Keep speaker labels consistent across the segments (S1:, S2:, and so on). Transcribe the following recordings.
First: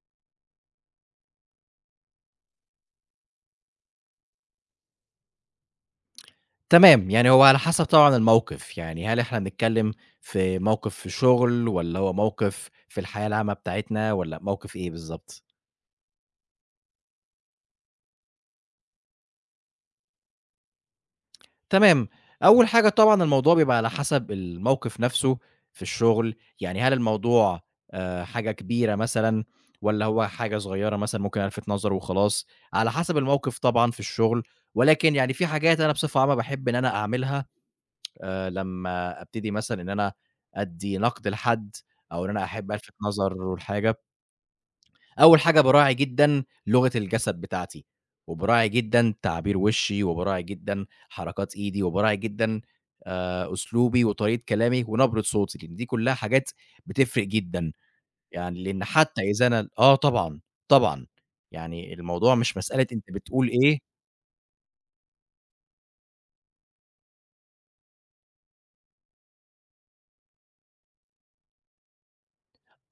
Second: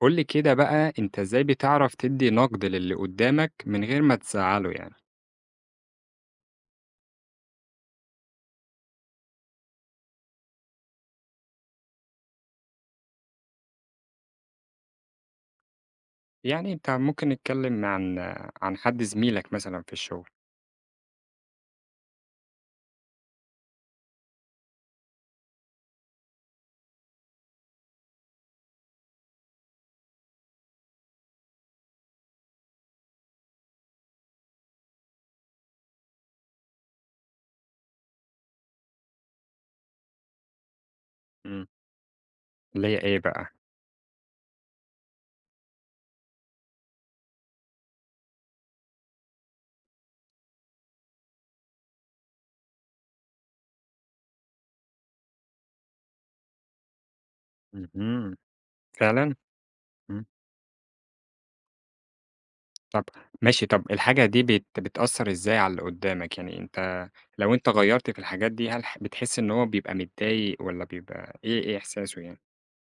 S1: قُل لي كده بقى أنت إزاي بتعرف تدّي نقد للي قدّامك من غير ما تزعّله يعني؟
S2: تمام، يعني هو على حسب طبعًا الموقف، يعني هل إحنا بنتكلّم في موقف في شغل والّا هو موقف في الحياة العامة بتاعتنا والّا موقف إيه بالضبط؟
S1: يعني أنت ممكن نتكلم عن حد زميلك مثلًا في الشغل.
S2: تمام، أول حاجة طبعًا الموضوع بيبقى على حسب الموقف نَفْسه في الشغل، يعني هل الموضوع حاجة كبيرة مثلًا والّا هو حاجة صغيّرة مثلًا ممكن ألفِت نظره وخلاص، على حسب الموقف طبعًا في الشغل، ولكن يعني في حاجات أنا بصفة عامة باحب إن أنا أعملها لمّا أبتدي مثلًا إن أنا أدّي نقد
S1: إمم،
S2: لحد أو إن أنا أحب
S1: اللي
S2: ألفت
S1: هي إيه بقى؟
S2: نظره لحاجة، أول حاجة باراعي جدًا لغة الجسد بتاعتي، وباراعي جدًا تعابير وشّي، وباراعي جدًا حركات إيدي، وباراعي جدًا أسلوبي وطريقة كلامي ونبرة صوتي، لإن دي كلّها حاجات بتفرق جدًا،
S1: اهم.
S2: يعني لإن حتى
S1: فعلًا؟
S2: إذا أنا آه
S1: إمم،
S2: طبعًا، طبعًا، يعني الموضوع مش مسألة
S1: طب
S2: أنت بتقول
S1: ماشي،
S2: إيه.
S1: طب الحاجة دي بتأثّر إزاي على اللي قدّامك؟ يعني لو أنت غيّرت في الحاجات دي هل بتحس إن هو بيبقى متضايق والّا بيبقى إيه إحساسه يعني؟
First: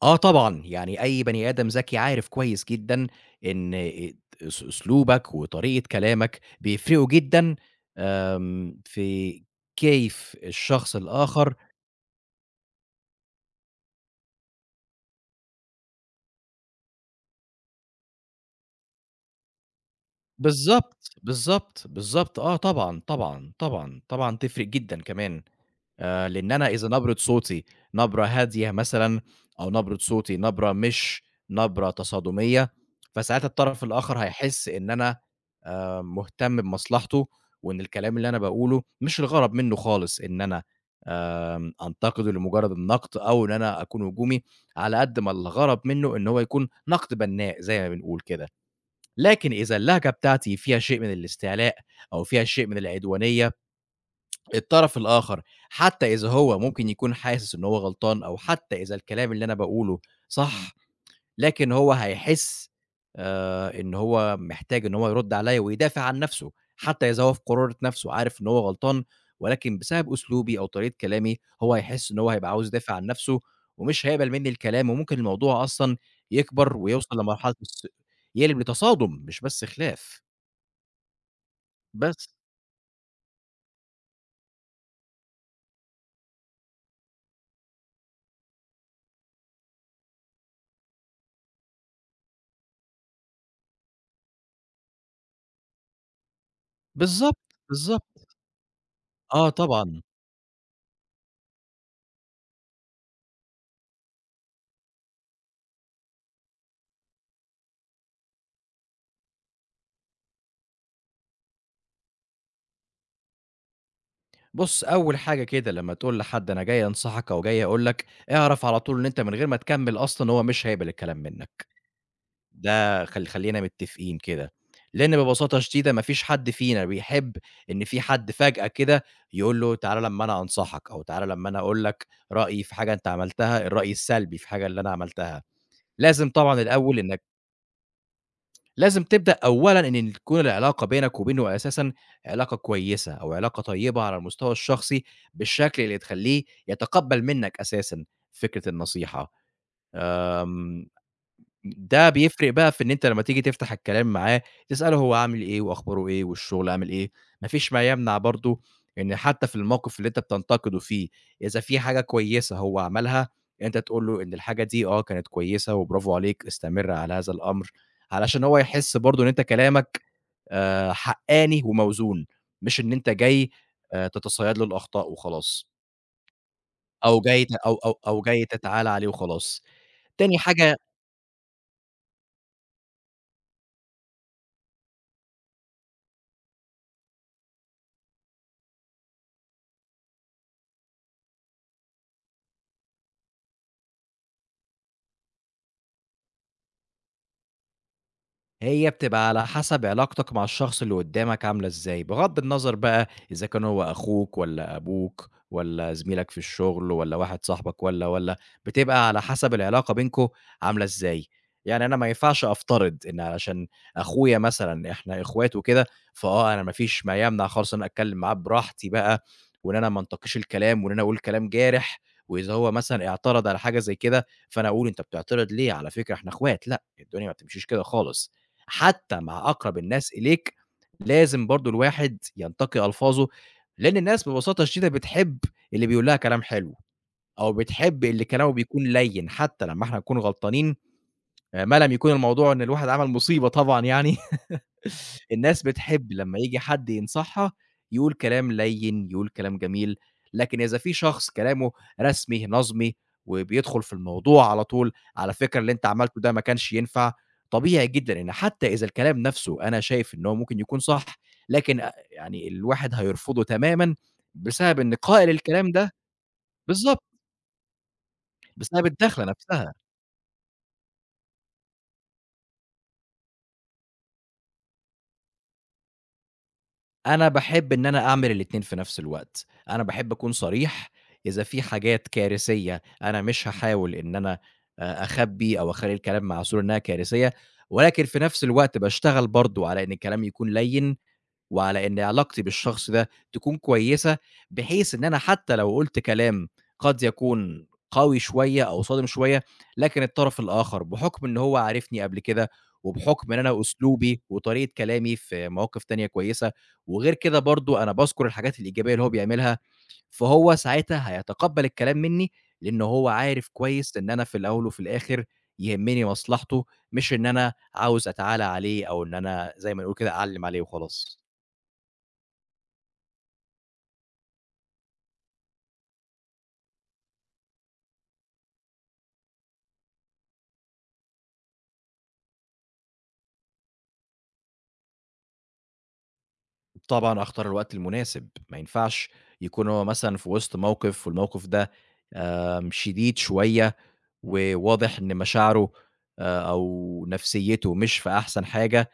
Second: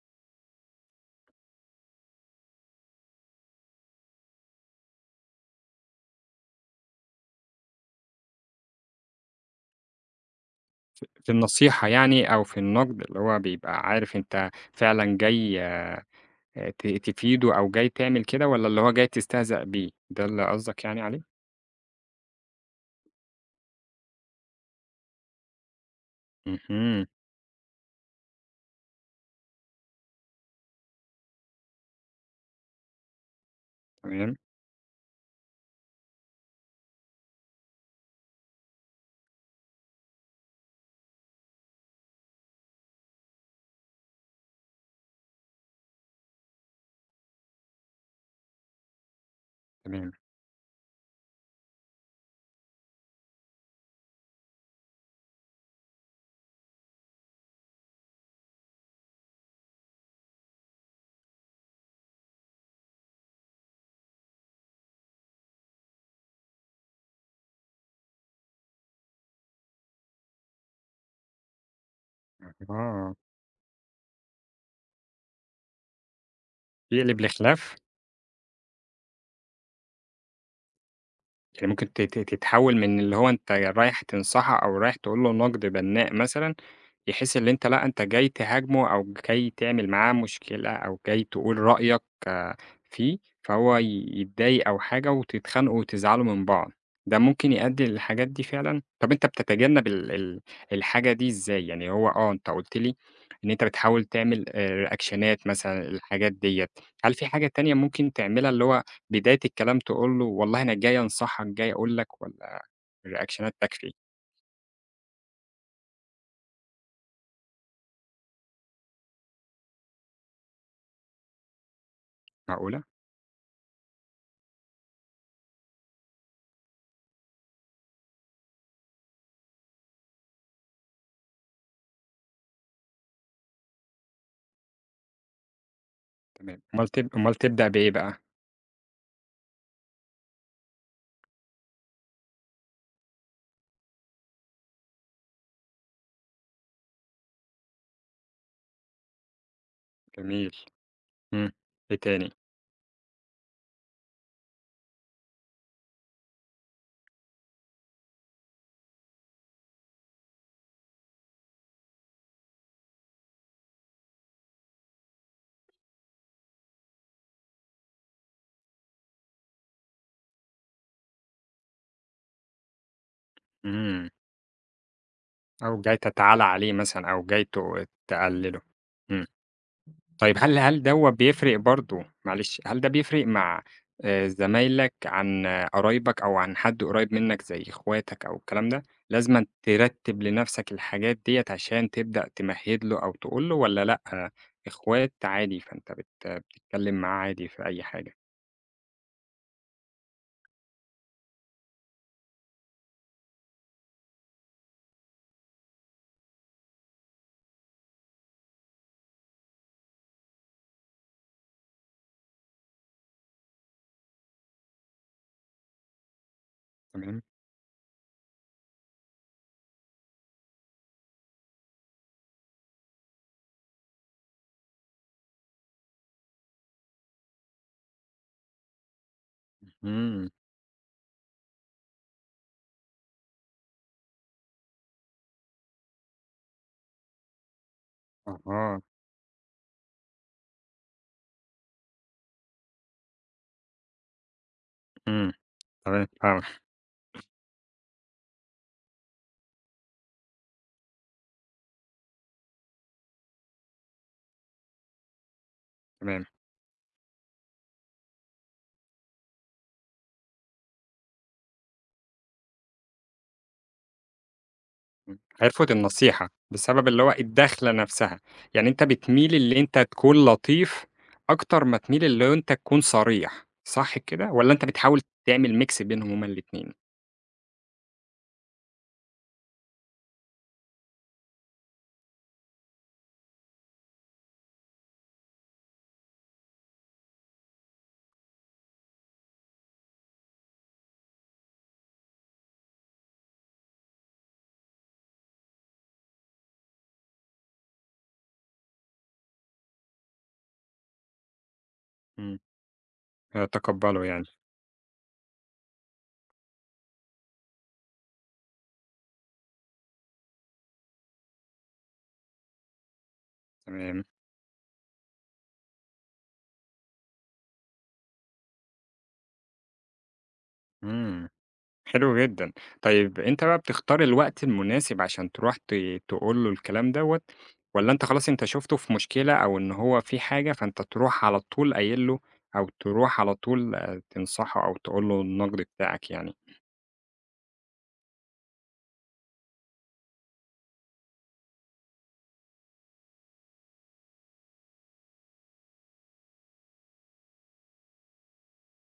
S2: آه طبعًا، يعني أي بني آدم ذكي عارف كويس جدًا إن أ أس أسلوبك وطريقة كلامك بيفرقوا جدًا. في كيف الشخص
S1: في
S2: الآخر.
S1: النصيحة يعني أو في النقد اللي هو بيبقى عارف أنت فعلًا جاي تفيده أو جاي تعمل كده والّا اللي هو جاي تستهزأ بيه، ده اللي قصدك يعني
S2: بالضبط،
S1: عليه؟
S2: بالضبط، بالضبط، آه طبعًا، طبعًا، طبعًا، طبعًا تفرق جدًا كمان. لإن أنا إذا
S1: اهم.
S2: نبرة صوتي نبرة هادية مثلًا أو نبرة صوتي نبرة مش نبرة تصادمية، فساعتها الطرف الآخر
S1: تمام.
S2: هيحس إن أنا مهتم بمصلحته، وإن الكلام اللي أنا باقوله مش الغرض منّه خالص إن أنا أنتقده لمجرد النقد أو إن أنا أكون هجومي، على قد ما الغرض منّه إن هو يكون نقد بنّاء زي ما بنقول كده. لكن إذا اللهجة
S1: تمام.
S2: بتاعتي فيها شيء من الاستعلاء أو فيها شيء من العدوانية، الطرف الآخر حتى إذا هو ممكن يكون حاسس إن هو غلطان أو حتى إذا الكلام اللي أنا باقوله صح، لكن هو هيحس إن هو محتاج إن هو يرُد عليّا ويدافع عن نَفْسه، حتى إذا هو في قرارة نَفْسه عارف إن هو غلطان، ولكن بسبب أسلوبي أو طريقة كلامي هو هيحس إن هو هيبقى عاوز يدافع عن
S1: أها.
S2: نَفْسه ومش هيقبل منّي الكلام وممكن الموضوع أصلًا يكبر ويوصل
S1: يقلب
S2: لمرحلة
S1: لخلاف؟
S2: يقلب لتصادم مش بس خلاف.
S1: يعني ممكن ت ت
S2: بس.
S1: تتحوّل من اللي هو أنت رايح تنصحه أو رايح تقول له نقد بنّاء مثلًا. يحس اللي أنت لأ، أنت جاي تهاجمه أو جاي تعمل معاه مشكلة أو جاي تقول رأيك فيه، فهو يتضايق أو حاجة وتتخانقوا وتزعلوا من بعض. ده
S2: بالضبط،
S1: ممكن يؤدّي للحاجات
S2: بالضبط.
S1: دي فعلًا؟ طب أنت
S2: آه
S1: بتتجنب
S2: طبعًا.
S1: ال ال الحاجة دي إزاي؟ يعني هو أنت قُلت لي إن أنت بتحاول تعمل ريأكشنات مثلًا الحاجات ديّة. هل في حاجة تانية ممكن تعملها اللي هو بداية الكلام تقول له والله أنا جاي أنصحك، جاي أقول لك والّا الريأكشنات تكفي؟
S2: بُص، أول حاجة كده لمّا تقول لحد أنا جاي أنصحك أو جاي أقول لك، اعرف على طول إن أنت من غير ما تكمّل أصلًا هو مش هيقبل الكلام منّك.
S1: معقولة!
S2: ده خلّينا متّفقين كده، لإن ببساطة شديدة ما فيش حد فينا بيحب إن في حد فجأة كده يقول له تعالَ لمّا أنا أنصحك، أو تعالَ لمّا أنا أقول لك رأيي في حاجة أنت عملتها، الرأي السلبي في حاجة اللي أنا عملتها، لازم
S1: تمام.
S2: طبعًا الأول إنك
S1: أمّال تبدأ بإيه بقى؟
S2: لازم تبدأ أولًا إن تكون العلاقة بينك وبينه أساسًا علاقة كويسة، أو علاقة طيبة على المستوى الشخصي بالشكل اللي تخلّيه يتقبّل منك أساسًا فكرة النصيحة.
S1: جميل.
S2: آمم
S1: إمم. إيه
S2: ده
S1: تاني؟
S2: بيفرق بقى في إن أنت لمّا تيجي تفتح الكلام معاه، تسأله هو عامل إيه وأخباره إيه والشغل عامل إيه، ما فيش ما يمنع برضه إن حتى في الموقف اللي أنت بتنتقده فيه، إذا في حاجة كويسة هو عملها، أنت تقول له إن الحاجة دي آه، كانت كويسة وبرافو عليك، استمر على هذا الأمر، علشان هو يحس برضه إن أنت كلامك حقّاني وموزون، مش إن أنت جاي
S1: إمم.
S2: تتصيد له الأخطاء وخلاص،
S1: أو جاي تتعالى عليه مثلًا
S2: أو
S1: أو جاي
S2: جاي ت أو أو أو جاي
S1: تقلله.
S2: تتعالى عليه
S1: إمم.
S2: وخلاص.
S1: طيب
S2: تاني
S1: هل
S2: حاجة
S1: هل دوّة بيفرق برضه معلش، هل ده بيفرق مع زمايلك عن قرايبك أو عن حد قريب منّك زي إخواتك أو الكلام ده، لازمًا ترتّب لنَفْسك الحاجات ديّة عشان تبدأ تمهّد له أو تقول له والّا لأ، إخوات عادي فأنت بتتكلّم معاه عادي في أي حاجة؟
S2: هي بتبقى على حسب علاقتك مع الشخص اللي قدّامك عاملة إزاي، بغض النظر بقى إذا كان هو أخوك والّا أبوك والّا زميلك في الشغل والّا واحد صاحبك والّا، بتبقى على حسب العلاقة بينكم عاملة إزاي. يعني أنا ما ينفعش أفترض إن علشان أخويا مثلًا إحنا إخوات وكده، فآه أنا ما فيش
S1: تمام.
S2: ما يمنع خالص إن أنا أتكلّم معاه براحتي بقى وإن أنا ما انتقيش الكلام وإن أنا أقول كلام جارح، وإذا هو مثلًا اعترض على حاجة زي كده، فأنا أقول أنت بتعترض ليه، على فكرة إحنا إخوات، لأ، الدنيا ما بتمشيش كده خالص. حتى مع أقرب الناس
S1: اهم.
S2: إليك، لازم برضه الواحد ينتقي ألفاظه، لإن الناس ببساطة شديدة بتحب اللي بيقول لها كلام حلو، أو بتحب اللي كلامه
S1: أها.
S2: بيكون لَيّن حتى لمّا إحنا نكون غلطانين، ما لم يكون الموضوع إن الواحد عمل مصيبة طبعًا يعني.
S1: إمم.
S2: الناس
S1: تمام.
S2: بتحب لمّا
S1: فاهمك.
S2: ييجي حد ينصحها يقول كلام لَيِّن، يقول كلام جميل، لكن إذا في شخص كلامه رسمي، نَظْمي، وبيدخل في الموضوع على طول، على فكرة اللي أنت عملته
S1: تمام.
S2: ده ما كانش ينفع، طبيعي جدًا إن حتى إذا الكلام نَفْسه أنا شايف إن هو ممكن يكون صح، لكن يعني الواحد هيرفضه تمامًا بسبب إن قائل
S1: هيرفض
S2: الكلام ده
S1: النصيحة، بسبب اللي
S2: بالضبط،
S1: هو الدخلة نفسها. يعني أنت
S2: بسبب الدخلة
S1: بتميل اللي
S2: نَفْسها.
S1: أنت تكون لطيف أكتر ما تميل اللي أنت تكون صريح، صح كده؟ والّا أنت بتحاول تعمل mix بينهم هُم الاتنين؟
S2: أنا باحب إن أنا أعمل الاتنين في نفس الوقت، أنا باحب أكون صريح، إذا في حاجات كارثية أنا مش هاحاول إن أنا أخبّي أو أخلّي الكلام معسول إنها كارثية، ولكن في نفس الوقت باشتغل برضه على إن الكلام يكون لَيِّن وعلى إن علاقتي بالشخص ده تكون كويسة، بحيث إن أنا حتى لو قُلت كلام قد يكون قوي شوية أو صادم شوية، لكن الطرف الآخر بحُكم إن هو عارفني قبل
S1: إمم.
S2: كده، وبحُكم إن أنا
S1: يتقبّلوا
S2: أسلوبي
S1: يعني.
S2: وطريقة كلامي في مواقف تانية كويسة، وغير كده برضه أنا باذكر الحاجات الإيجابية اللي هو بيعملها، فهو ساعتها هيتقبّل الكلام منّي، لإن هو عارف كويس
S1: تمام.
S2: إن أنا في الأول وفي الآخر يهمّني مصلحته، مش إن أنا عاوز أتعالى عليه أو إن أنا زي ما نقول كده أعلّم عليه وخلاص.
S1: إمم. حلو جدًا. طيب أنت بقى بتختار الوقت المناسب عشان تروح تقول له الكلام دوّة، والّا أنت خلاص أنت شُفته في مشكلة أو إن هو في حاجة فأنت تروح على طول قايل له، أو تروح على طول تنصحه أو تقول له النقد بتاعك يعني؟
S2: طبعًا أختار الوقت المناسب، ما ينفعش يكون هو مثلًا في وسط موقف والموقف ده شديد شوية وواضح إن مشاعره أو نفسيته مش في أحسن حاجة،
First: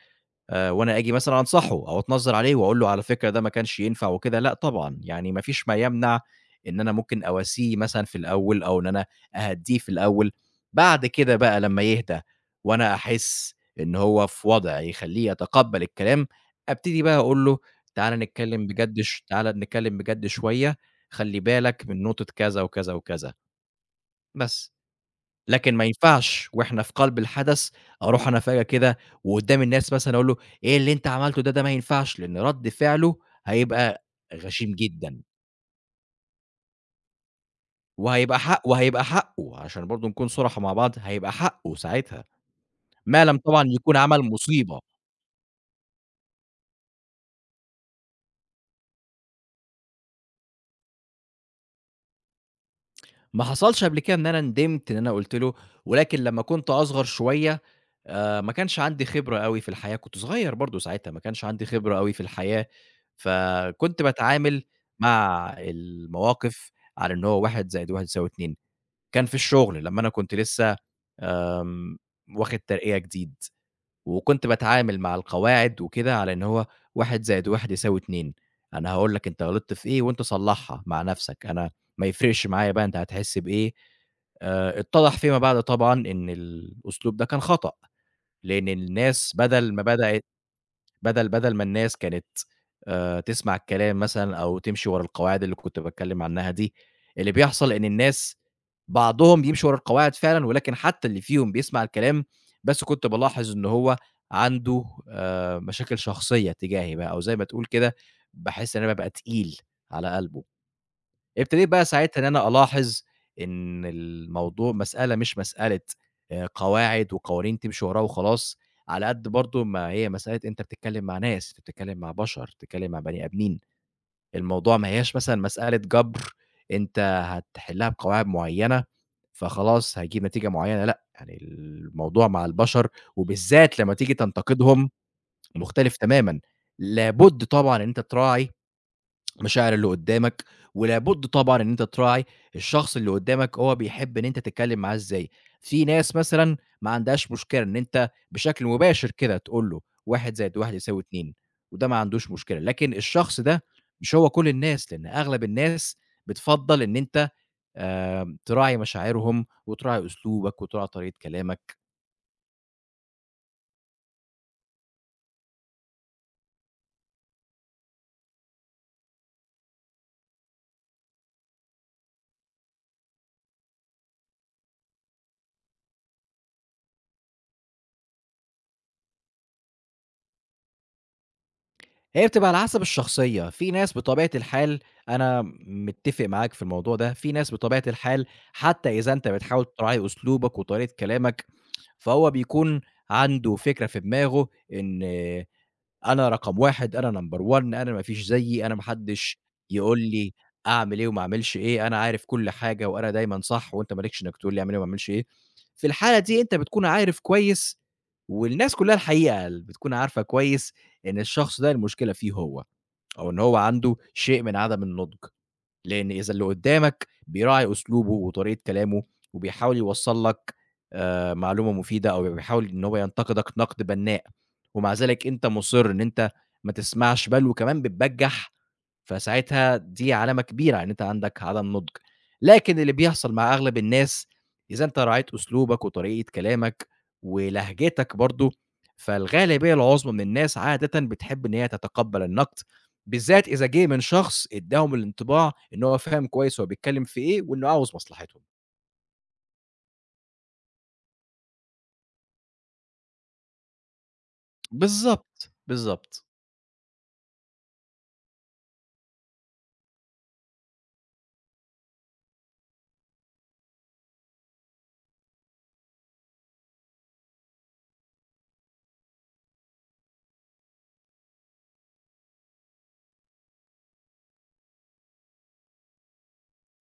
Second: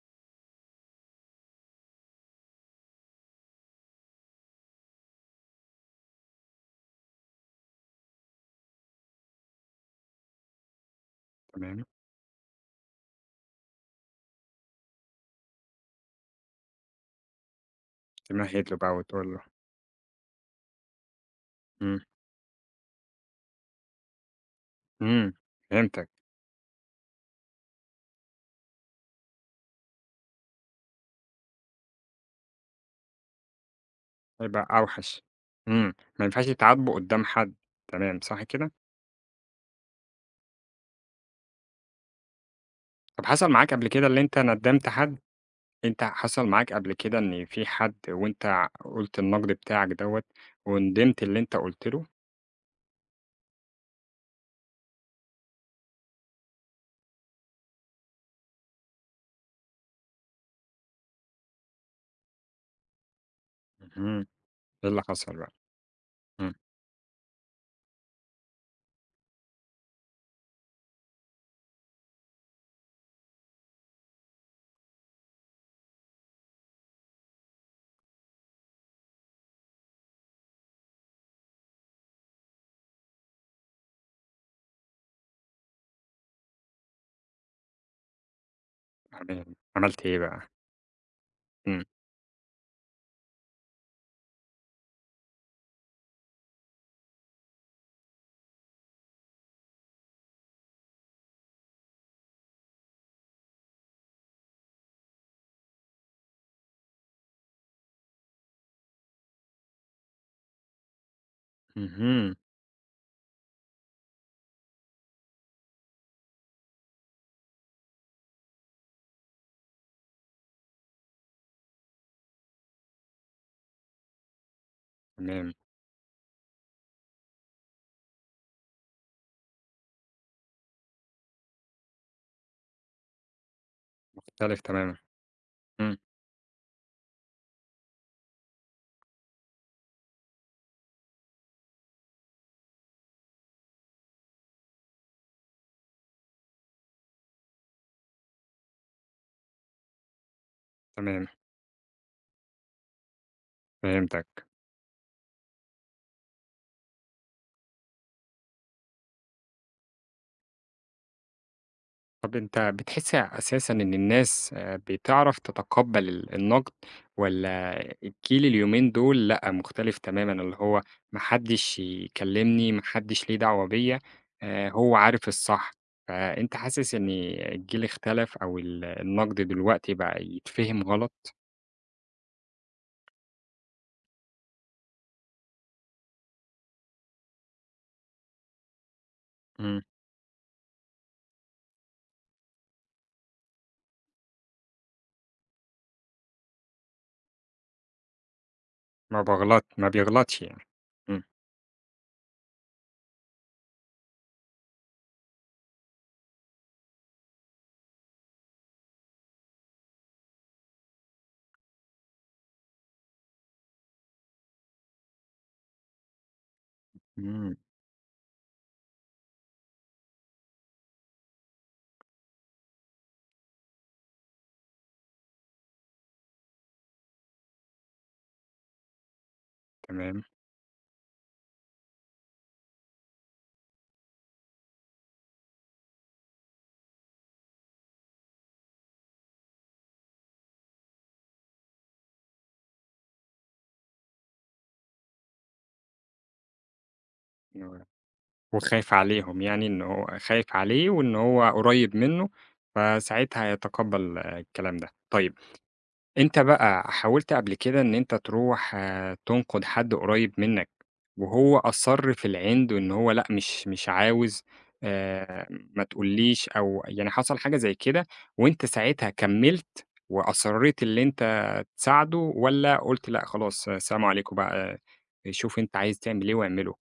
S2: وأنا آجي مثلًا أنصحه أو أتنظّر عليه وأقول له على فكرة ده ما كانش ينفع وكده، لأ طبعًا، يعني ما فيش ما يمنع إن أنا ممكن أواسيه مثلًا في الأول أو إن أنا أهدّيه في الأول، بعد كده بقى لمّا
S1: تمام.
S2: يهدى وأنا أحس إن هو في وضع يخلّيه يتقبّل الكلام، أبتدي بقى أقول له
S1: تمهّد له بقى وتقول له.
S2: تعالَ نتكلّم بجد شوية، خلّي بالك
S1: إمم.
S2: من نقطة كذا وكذا وكذا، بس.
S1: إمم.
S2: لكن ما
S1: فهمتك.
S2: ينفعش وإحنا في قلب الحدث أروح أنا فجأة كده وقدّام الناس مثلًا أقول له: "إيه اللي أنت عملته ده، ده ما ينفعش." لإن رد فعله هيبقى
S1: هيبقى
S2: غشيم جدًا
S1: أوحش. إمم، ما ينفعش يتعاتبوا قدّام حد، تمام، صح كده؟
S2: وهيبقى حقه، عشان برضه نكون صُرحا مع بعض، هيبقى حقه ساعتها، ما
S1: طب
S2: لم
S1: حصل
S2: طبعًا
S1: معاك قبل
S2: يكون
S1: كده
S2: عمل
S1: اللي أنت
S2: مصيبة.
S1: ندّمت حد؟ أنت حصل معاك قبل كده إن في حد وأنت قُلت النقد بتاعك دوّة وندمت اللي أنت قُلت له؟
S2: ما حصلش قبل كده إن أنا ندمت إن أنا قُلت له، ولكن لمّا كنت أصغر شوية ما كانش عندي خبرة أوي في الحياة، كنت صغير برضه ساعتها، ما كانش عندي خبرة أوي في الحياة، فكنت
S1: اهم.
S2: باتعامل
S1: إيه اللي حصل
S2: مع
S1: بقى؟ إمم.
S2: المواقف على إن هو 1+1=2. كان في الشغل لمّا أنا كنت لسه آمم، واخد ترقية جديد. وكنت باتعامل مع القواعد وكده على إن هو 1+1=2. أنا هاقول لك أنت غلطت في إيه وأنت صلّحها مع نفسك، أنا ما يفرقش معايا بقى أنت هتحس بإيه. اتضح فيما بعد طبعًا إن الأسلوب ده كان خطأ، لإن الناس
S1: تمام. عملت إيه بقى؟
S2: بدل ما
S1: إمم.
S2: الناس كانت تسمع الكلام مثلًا أو تمشي ورا القواعد اللي كنت باتكلّم عنها دي، اللي بيحصل إن الناس بعضهم بيمشي ورا القواعد فعلًا، ولكن حتى اللي فيهم بيسمع الكلام، بس كنت بالاحظ إن هو عنده مشاكل شخصية تجاهي بقى، أو زي ما تقول كده باحس إن أنا بابقى تقيل على قلبه. ابتديت بقى ساعتها إن
S1: اهم.
S2: أنا ألاحظ إن الموضوع مسألة مش مسألة قواعد وقوانين تمشي وراها وخلاص، على قد برضه ما هي مسألة أنت بتتكلّم مع ناس، أنت بتتكلّم مع بشر، بتتكلّم مع بني آدمين، الموضوع ما هياش مثلًا
S1: تمام.
S2: مسألة جَبر أنت هتحلّها بقواعد معيّنة، فخلاص هيجيب نتيجة معيّنة، لأ، يعني الموضوع مع البشر وبالذات لمّا تيجي
S1: مختلف
S2: تنتقدهم
S1: تمامًا. إمم.
S2: مختلف تمامًا، لابد طبعًا إن أنت تراعي المشاعر اللي قدّامك، ولابد طبعًا إن أنت تراعي الشخص اللي قدّامك هو بيحب إن أنت تتكلّم معاه إزاي، في ناس مثلًا ما عندهاش مشكلة إن أنت بشكل مباشر كده تقول له
S1: تمام.
S2: 1+1=2 وده ما عندوش مشكلة، لكن الشخص ده مش
S1: فهمتك.
S2: هو كل الناس، لإن أغلب الناس بتفضّل إن أنت تراعي مشاعرهم وتراعي أسلوبك وتراعي طريقة كلامك.
S1: طب أنت بتحس أساسًا إن الناس بتعرف تتقبّل النقد والّا الجيل اليومين دول لأ، مختلف تمامًا، اللي هو ما حدّش يكلّمني، ما حدّش ليه دعوة بيّا، هو عارف الصح، فأنت حاسس إن الجيل اختلف أو النقد دلوقتي بقى يتفهم غلط؟
S2: هي بتبقى على حسب الشخصية، في ناس بطبيعة الحال أنا متّفق معاك في الموضوع ده، في ناس بطبيعة الحال حتى إذا أنت بتحاول
S1: إمم،
S2: تراعي أسلوبك وطريقة كلامك، فهو بيكون عنده فكرة في دماغه إن أنا رقم 1، أنا number one، أنا ما فيش زيي، أنا ما حدش
S1: ما
S2: يقول لي
S1: بيغلطش يعني.
S2: أعمل إيه وما
S1: إمم.
S2: أعملش إيه، أنا عارف كل حاجة وأنا دايمًا صح وأنت ما لكش إنك تقول لي أعمل إيه وما أعملش إيه. في الحالة دي أنت بتكون عارف كويس والناس كلّها الحقيقة بتكون عارفة كويس إن الشخص ده المشكلة فيه هو. أو إن هو عنده شيء من عدم النضج، لإن إذا اللي قدّامك
S1: إمم.
S2: بيراعي أسلوبه وطريقة كلامه وبيحاول يوصّل لك معلومة مفيدة أو بيحاول إن هو ينتقدك نقد بنّاء، ومع ذلك أنت مُصِر إن أنت ما تسمعش بل وكمان بتبجّح، فساعتها دي
S1: تمام.
S2: علامة كبيرة على إن أنت عندك عدم نضج. لكن اللي بيحصل مع أغلب الناس إذا أنت راعيت أسلوبك وطريقة كلامك ولهجتك برضه، فالغالبية العُظمى من الناس عادةً بتحب إن هي تتقبّل النقد بالذات إذا جه من شخص ادّاهم الانطباع إن هو فاهم كويس هو بيتكلّم في إيه، وإنه عاوز مصلحتهم.
S1: وخايف عليهم يعني إن هو خايف عليه وإن هو قريب منّه، فساعتها هيتقبّل الكلام ده. طيب
S2: بالضبط، بالضبط.
S1: أنت بقى حاولت قبل كده إن أنت تروح تنقد حد قريب منّك وهو أصَرّ في العِند وإن هو لأ مش عاوز آآ ما تقولّيش أو يعني حصل حاجة زي كده وأنت ساعتها كمّلت وأصرّيت اللي أنت تساعده والّا قُلت لأ خلاص سلام عليكم بقى، شوف أنت عايز تعمل إيه واعمله؟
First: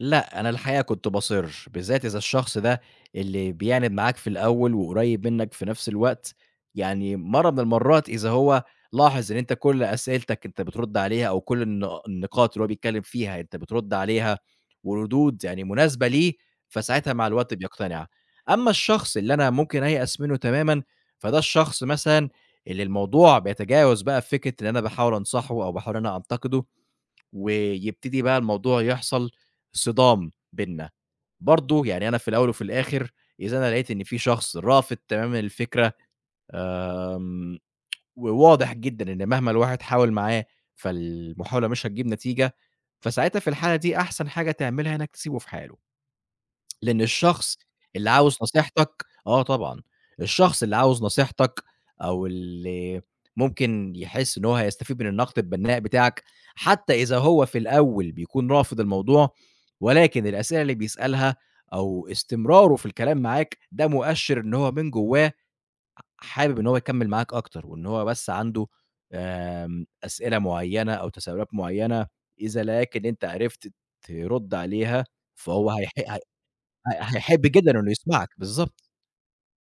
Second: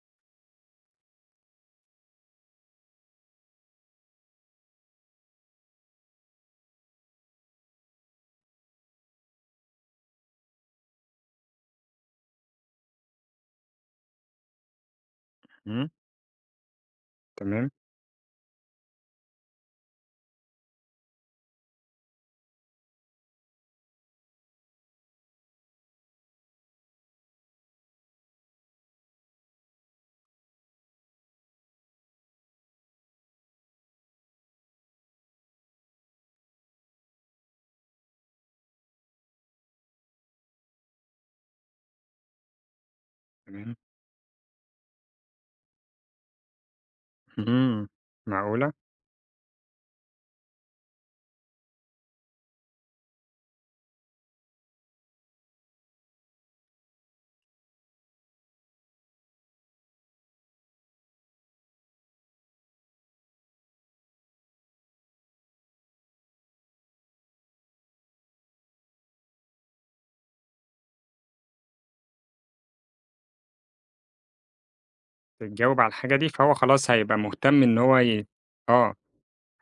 S2: لأ، أنا الحقيقة كنت باصِرّ، بالذات إذا الشخص ده اللي بيعند معاك في الأول وقريّب منّك في نفس الوقت، يعني مرّة من المرّات إذا هو لاحظ إن أنت كل أسئلتك أنت بترُد عليها أو كل النقاط اللي هو بيتكلّم فيها أنت بترُد عليها وردود يعني
S1: إمم.
S2: مناسبة ليه، فساعتها مع الوقت
S1: تمام.
S2: بيقتنع. أمّا الشخص اللي أنا ممكن أيأس منّه تمامًا، فده الشخص مثلًا اللي الموضوع بيتجاوز بقى فكرة إن أنا باحاول أنصحه أو باحاول إن أنا أنتقده ويبتدي بقى الموضوع يحصل صِدام بيننا. برضه يعني أنا في الأول وفي الآخر إذا أنا لقيت إن في شخص رافض تمامًا الفكرة، آمم، وواضح جدًا إن مهما الواحد حاول معاه فالمحاولة مش هتجيب نتيجة، فساعتها في الحالة
S1: تمام.
S2: دي أحسن حاجة تعملها إنك تسيبه في حاله. لإن الشخص
S1: إمم.
S2: اللي عاوز
S1: معقولة!
S2: نصيحتك آه طبعًا، الشخص اللي عاوز نصيحتك أو اللي ممكن يحس إن هو هيستفيد من النقد البناء بتاعك، حتى إذا هو في الأول بيكون رافض الموضوع، ولكن الأسئلة اللي بيسألها أو استمراره في الكلام معاك، ده مؤشر إن هو من جوّاه حابب إن هو يكمّل معاك أكتر، وإن هو بس عنده أسئلة معيّنة أو تساؤلات معيّنة، إذا لكن أنت عرفت ترُد عليها فهو
S1: بتجاوب على
S2: هيح
S1: الحاجة
S2: هي
S1: دي، فهو خلاص هيبقى
S2: هيحب
S1: مهتم
S2: جدًا
S1: إن
S2: إنه
S1: هو
S2: يسمعك، بالضبط،
S1: آه،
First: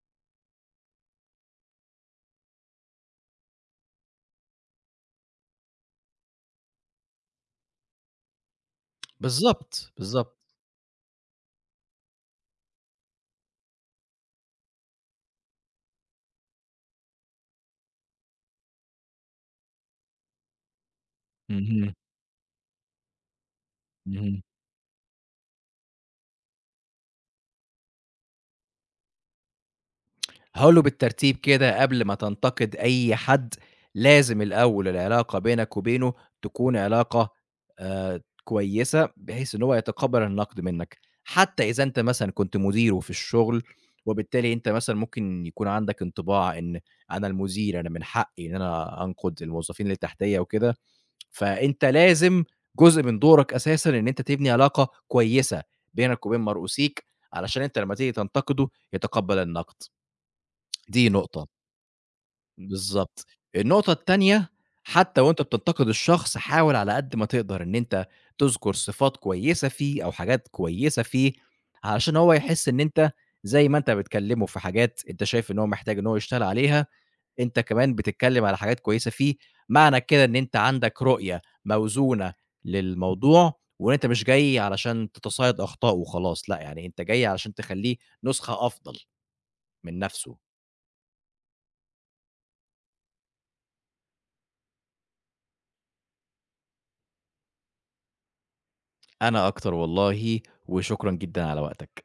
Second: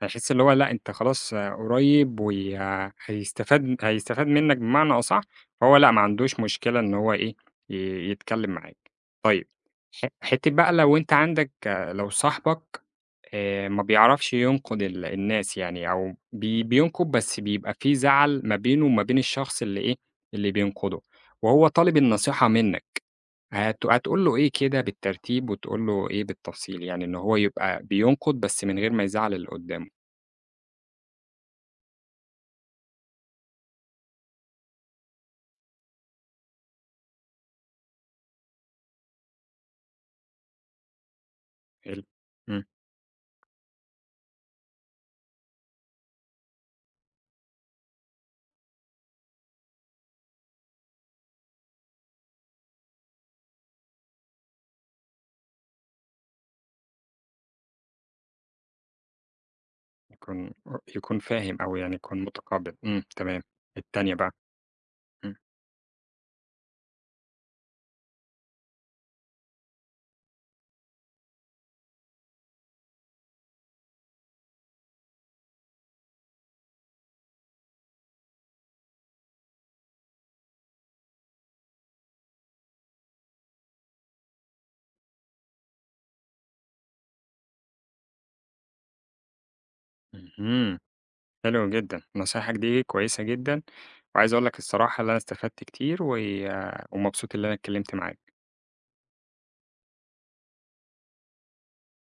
S1: هيحس اللي هو لأ أنت خلاص قريب هيستفاد منّك بمعنى أصح، فهو لأ ما عندوش مشكلة إن هو إيه، ي يتكلّم معاك. طيب
S2: بالضبط، بالضبط.
S1: حتّة بقى لو أنت عندك لو صاحبك ما بيعرفش ينقُد الناس يعني أو بينقُد بس بيبقى في زَعَل ما بينه وما بين الشخص اللي إيه، اللي بينقُده، وهو
S2: اهم،
S1: طالب النصيحة منّك. هتقول له
S2: اهم.
S1: إيه كده بالترتيب، وتقول له إيه بالتفصيل، يعني إن هو يبقى بينقد بس من غير ما يزعّل اللي قدّامه،
S2: هاقول له بالترتيب كده قبل ما تنتقد أي حد، لازم الأول العلاقة بينك وبينه تكون علاقة كويسة، بحيث إن هو يتقبّل النقد منّك، حتى إذا أنت
S1: حلو.
S2: مثلًا كنت
S1: إمم.
S2: مديره في الشغل، وبالتالي أنت مثلًا ممكن يكون عندك انطباع إن أنا المدير، أنا من حقي إن أنا أنقد الموظفين اللي تحتيّا وكده. فأنت لازم جزء من دورك أساسًا إن أنت تبني علاقة كويسة بينك وبين مرؤوسيك، علشان أنت لمّا تيجي تنتقده يتقبّل النقد،
S1: يكون
S2: دي
S1: يكون
S2: نقطة،
S1: فاهم أو يعني يكون متقبّل، إمم،
S2: بالضبط.
S1: تمام.
S2: النقطة
S1: التانية بقى.
S2: التانية، حتى
S1: إمم.
S2: وأنت بتنتقد الشخص حاول على قد ما تقدر إن أنت تذكر صفات كويسة فيه أو حاجات كويسة فيه، علشان هو يحس إن أنت زي ما أنت بتكلمه في حاجات أنت شايف إن هو محتاج إن هو يشتغل عليها أنت كمان بتتكلم على حاجات كويسة فيه، معنى كده إن أنت عندك رؤية موزونة للموضوع، وإن أنت مش جاي علشان تتصيد أخطائه وخلاص، لأ يعني أنت جاي علشان تخلّيه نسخة أفضل من نفسه.
S1: اهم. حلو جدًا، نصايحك دي كويسة جدًا، وعايز أقول لك الصراحة اللي أنا استفدت كتير ومبسوط اللي أنا اتكلمت معاك.
S2: أنا أكتر والله، وشكرًا جدًا على وقتك.